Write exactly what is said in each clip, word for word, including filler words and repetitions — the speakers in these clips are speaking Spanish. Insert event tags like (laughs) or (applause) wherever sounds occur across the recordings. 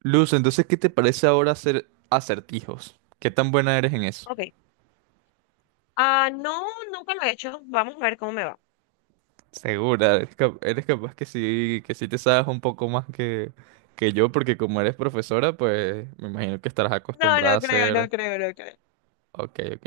Luz, entonces, ¿qué te parece ahora hacer acertijos? ¿Qué tan buena eres en eso? Ok. Ah, no, nunca lo he hecho. Vamos a ver cómo me va. Segura, eres, cap- eres capaz que sí, que sí te sabes un poco más que, que yo, porque como eres profesora, pues me imagino que estarás No, acostumbrada a no creo, no hacer. creo, no creo. Ok, ok.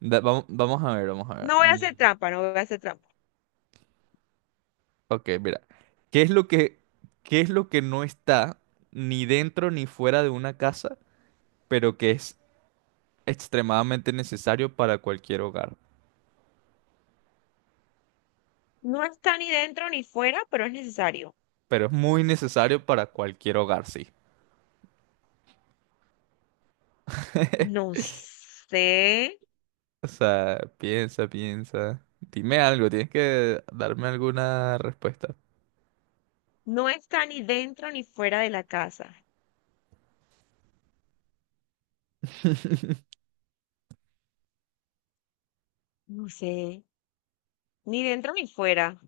Da- vamo- vamos, a ver, vamos a ver. No voy a Mm, hacer trampa, no voy a hacer trampa. Ok, mira. ¿Qué es lo que, qué es lo que no está ni dentro ni fuera de una casa, pero que es extremadamente necesario para cualquier hogar? No está ni dentro ni fuera, pero es necesario. Pero es muy necesario para cualquier hogar, sí. No sé. O sea, piensa, piensa. Dime algo, tienes que darme alguna respuesta. No está ni dentro ni fuera de la casa. (laughs) No sé. Ni dentro ni fuera.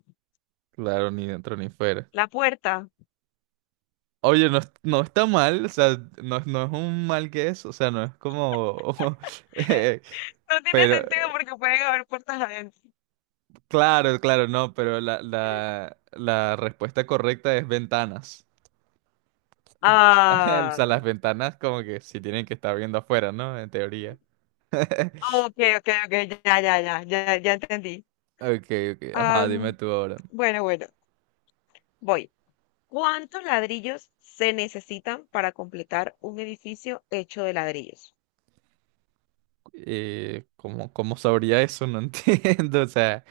Claro, ni dentro ni fuera. La puerta. Oye, no, es- no está mal, o sea, no, no es un mal que es, o sea, no es como (laughs) eh, No tiene pero, sentido porque pueden haber puertas adentro. claro, claro, no, pero la, la, la respuesta correcta es ventanas. (laughs) O Ah. sea, las ventanas como que sí tienen que estar viendo afuera, ¿no? En teoría. (laughs) Ok, ok, ok. Ya, ya, ya, ya, ya entendí. Ok, ok, ajá, dime Am, tú ahora. bueno, bueno. Voy. ¿Cuántos ladrillos se necesitan para completar un edificio hecho de ladrillos? Eh, ¿cómo, cómo sabría eso? No (laughs) entiendo. O sea,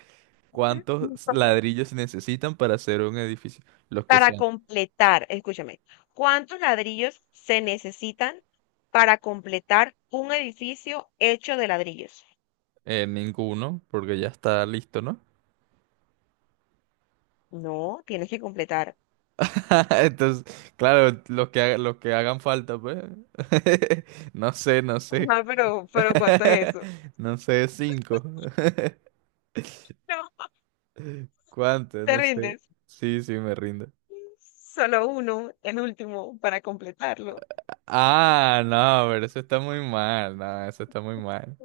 ¿cuántos (laughs) ladrillos se necesitan para hacer un edificio? Los que Para sean. completar, escúchame, ¿cuántos ladrillos se necesitan para completar un edificio hecho de ladrillos? Eh, ninguno, porque ya está listo, ¿no? No, tienes que completar. (laughs) Entonces, claro, los que, ha- los que hagan falta, pues. (laughs) No sé, no sé. Ah, pero, pero ¿cuánto es eso? (laughs) No sé, cinco. (laughs) No, ¿Cuánto? te No sé. rindes. Sí, sí, me rindo. Solo uno, el último, para completarlo. Ah, no, pero eso está muy mal. No, eso está muy mal.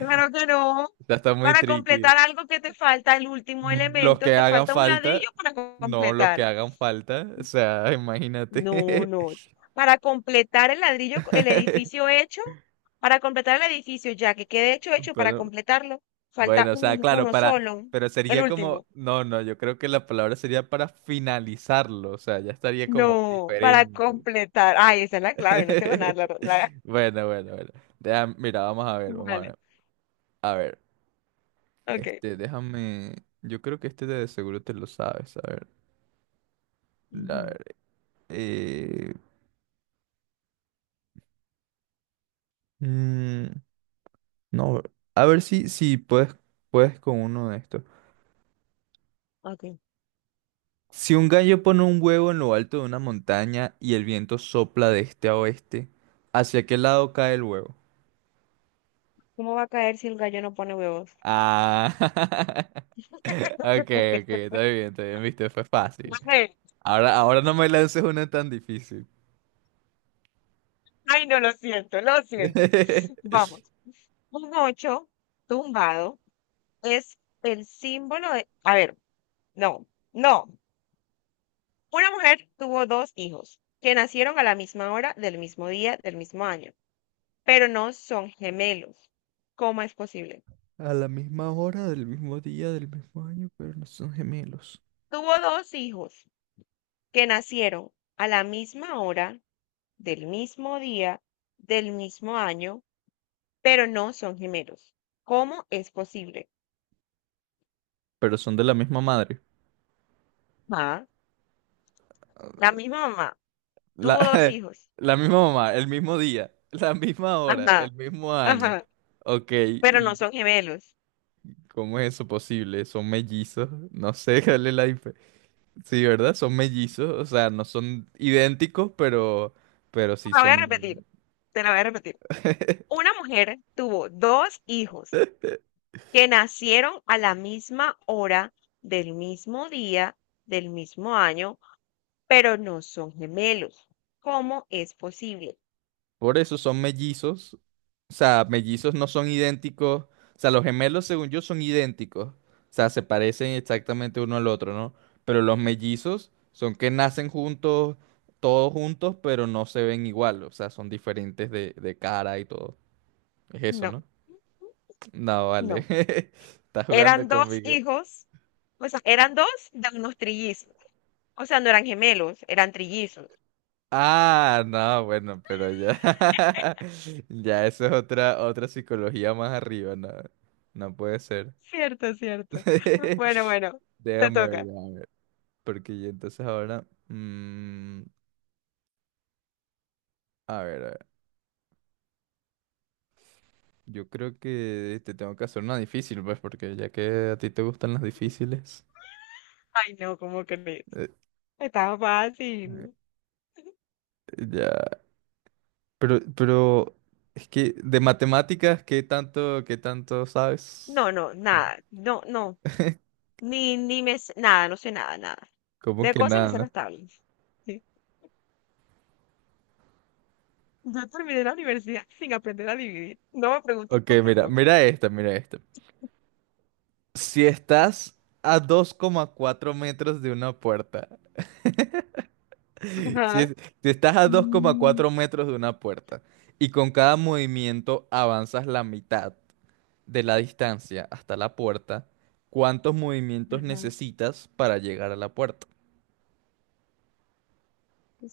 Claro que no. Ya está muy Para tricky. completar algo que te falta, el último Mm, Los elemento, que te hagan falta un falta, ladrillo para co- no los completar. que hagan falta, o sea, No, imagínate. no. Para completar el ladrillo, el edificio (laughs) hecho, para completar el edificio ya que quede hecho, hecho, para Pero, completarlo, falta bueno, o sea, un- claro, uno para, solo, pero el sería como, último. no, no, yo creo que la palabra sería para finalizarlo, o sea, ya estaría como No, para diferente. completar. Ay, esa es la clave, no te van a (laughs) dar la... la- Bueno, bueno, bueno. Deja- mira, vamos a ver, vamos a Vale, ver. A ver, ok. este, déjame, yo creo que este de seguro te lo sabes, a ver. A Ujú, ver, eh... mm, no, a ver si, si puedes, puedes con uno de estos. ok. Si un gallo pone un huevo en lo alto de una montaña y el viento sopla de este a oeste, ¿hacia qué lado cae el huevo? ¿Cómo va a caer si el gallo no pone huevos? Ah, (laughs) ok, ok, (laughs) está bien, está bien, viste, fue No fácil. sé. Ahora, ahora no me lances una tan difícil. Ay, no, lo siento, lo siento. (laughs) Vamos, un ocho tumbado es el símbolo de... A ver, no, no. Una mujer tuvo dos hijos que nacieron a la misma hora, del mismo día, del mismo año, pero no son gemelos. ¿Cómo es posible? A la misma hora, del mismo día, del mismo año, pero no son gemelos. Tuvo dos hijos que nacieron a la misma hora, del mismo día, del mismo año, pero no son gemelos. ¿Cómo es posible? Pero son de la misma madre. Ma, la misma mamá La, tuvo dos (laughs) hijos. la misma mamá, el mismo día, la misma hora, el Ajá, mismo año. ajá, Ok, pero no ¿y son gemelos. cómo es eso posible? ¿Son mellizos? No sé. (laughs) cuál es la dif- Sí, ¿verdad? Son mellizos, o sea, no son idénticos, pero, pero sí La voy a repetir, son. te la voy a repetir. (laughs) Una mujer tuvo dos hijos que nacieron a la misma hora, del mismo día, del mismo año, pero no son gemelos. ¿Cómo es posible? Por eso son mellizos. O sea, mellizos no son idénticos. O sea, los gemelos, según yo, son idénticos. O sea, se parecen exactamente uno al otro, ¿no? Pero los mellizos son que nacen juntos, todos juntos, pero no se ven igual. O sea, son diferentes de, de cara y todo. Es eso, No, ¿no? No, vale. no. (laughs) Estás jugando Eran dos conmigo. hijos, o sea, eran dos de unos trillizos. O sea, no eran gemelos, eran trillizos. Ah, no, bueno, pero ya. (laughs) (laughs) Ya, eso es otra, otra psicología más arriba, no. No puede ser. Cierto, cierto. (laughs) Bueno, bueno, te Déjame ver, toca. déjame ver, porque yo entonces ahora. mm, a ver, a ver. Yo creo que te tengo que hacer una difícil, pues, porque ya que a ti te gustan las difíciles. Ay, no, ¿cómo crees? eh, Estaba eh, fácil. ya. Pero, pero. Es que de matemáticas, ¿qué tanto, qué tanto No, sabes? no, No. nada. No, no. (laughs) Ni, ni me sé- nada, no sé nada, nada. ¿Cómo De que cosas me nada? sé No? las tablas. Sí. Yo terminé la universidad sin aprender a dividir. No me preguntes Ok, cómo mira, no. mira esta, mira esta. Si estás a dos coma cuatro metros de una puerta. Si, Ajá. es- si estás a Mm, dos coma cuatro metros de una puerta y con cada movimiento avanzas la mitad de la distancia hasta la puerta, ¿cuántos movimientos ajá. necesitas para llegar a la puerta?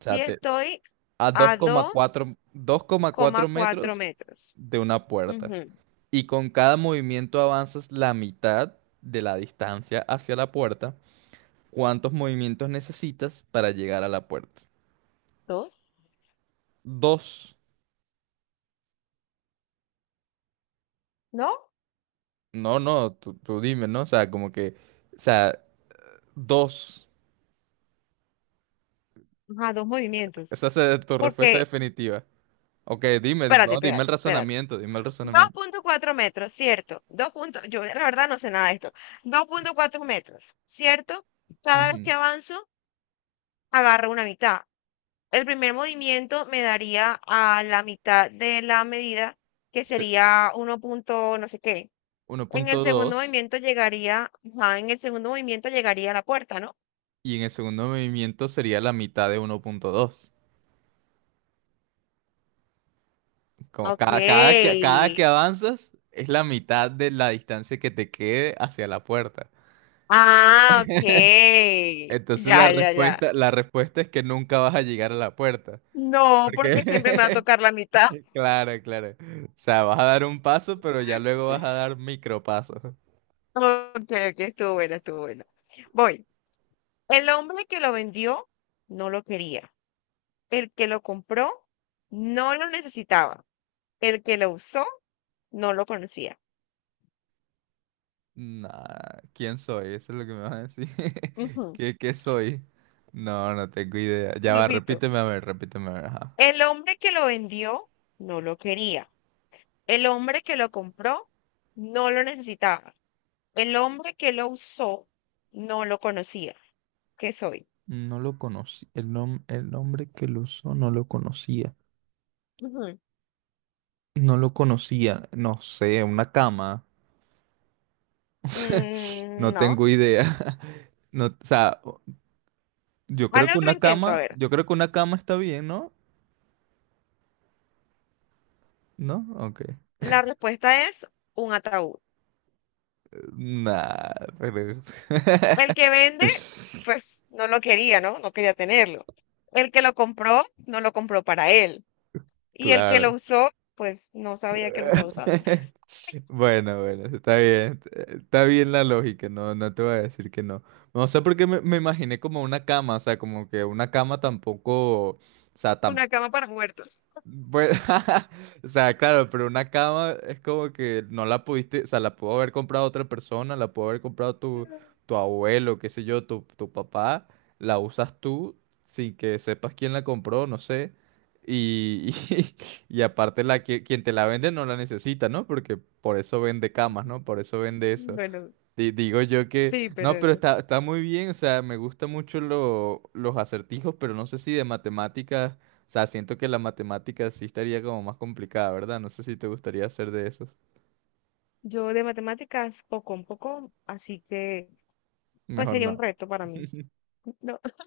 O sea, te- estoy a a 2,4 dos 2,4 coma cuatro metros metros. de una puerta Ujú. y con cada movimiento avanzas la mitad de la distancia hacia la puerta, ¿cuántos movimientos necesitas para llegar a la puerta? ¿Dos? Dos. ¿No? No, no, tú, tú dime, ¿no? O sea, como que, o sea, dos. Ajá, dos movimientos. Esa es tu respuesta Porque, definitiva. Ok, dime, di- espérate, no, dime el espérate, espérate. razonamiento, dime el dos razonamiento. punto cuatro metros, ¿cierto? Dos punto- yo la verdad no sé nada de esto. Dos punto cuatro metros, ¿cierto? Cada vez Ujú. que avanzo, agarro una mitad. El primer movimiento me daría a la mitad de la medida, que Se- sería uno punto no sé qué. En el segundo uno punto dos movimiento llegaría, ajá, en el segundo movimiento llegaría a la puerta, ¿no? y en el segundo movimiento sería la mitad de uno punto dos. Como Ok. cada, cada que, cada que avanzas es la mitad de la distancia que te quede hacia la puerta. Ah, ok. Entonces la Ya, ya, ya. respuesta, la respuesta es que nunca vas a llegar a la puerta. No, ¿Por porque siempre me va a qué? (laughs) tocar la mitad. (laughs) Claro, claro. O sea, vas a dar un paso, pero ya luego vas a (laughs) dar micropasos. (laughs) Ok, ok, estuvo buena, estuvo buena. Voy. El hombre que lo vendió no lo quería. El que lo compró no lo necesitaba. El que lo usó no lo conocía. Nah, ¿quién soy? Eso es lo que me vas a decir. (laughs) Ujú. ¿Qué, qué soy? No, no tengo idea. Ya va, Repito. repíteme a ver, repíteme a ver. Ajá. El hombre que lo vendió no lo quería. El hombre que lo compró no lo necesitaba. El hombre que lo usó no lo conocía. ¿Qué soy? No lo conocí. El nom- el nombre que lo usó no lo conocía. Ujú. No lo conocía. No sé, una cama. Mm, No no. tengo idea. (laughs) No, o sea, yo creo Hazle que otro una intento, a cama, ver. yo creo que una cama está bien, ¿no? ¿No? Ok. La respuesta es un ataúd. Nah, pero. El que (laughs) vende, (laughs) pues no lo quería, ¿no? No quería tenerlo. El que lo compró, no lo compró para él. Y el que lo Claro. usó, pues no sabía que lo estaba usando. (laughs) (laughs) Bueno, bueno, está bien. Está bien la lógica, no, no te voy a decir que no. No sé por qué me, me imaginé como una cama, o sea, como que una cama tampoco, o sea, Una cama para muertos. Bueno, (laughs) o sea, claro, pero una cama es como que no la pudiste, o sea, la pudo haber comprado otra persona, la pudo haber comprado tu, tu abuelo, qué sé yo, tu, tu papá, la usas tú sin que sepas quién la compró, no sé. Y, (laughs) y, aparte la que quien te la vende no la necesita, ¿no? Porque por eso vende camas, ¿no? (laughs) Por eso vende eso. Bueno, Di- Digo yo que, sí, no, pero pero no. está, está muy bien, o sea, me gustan mucho lo- los acertijos, pero no sé si de matemáticas, o sea, siento que la matemática sí estaría como más complicada, ¿verdad? No sé si te gustaría hacer de esos. Yo de matemáticas poco un poco, así que pues Mejor sería un no. reto para mí. (laughs)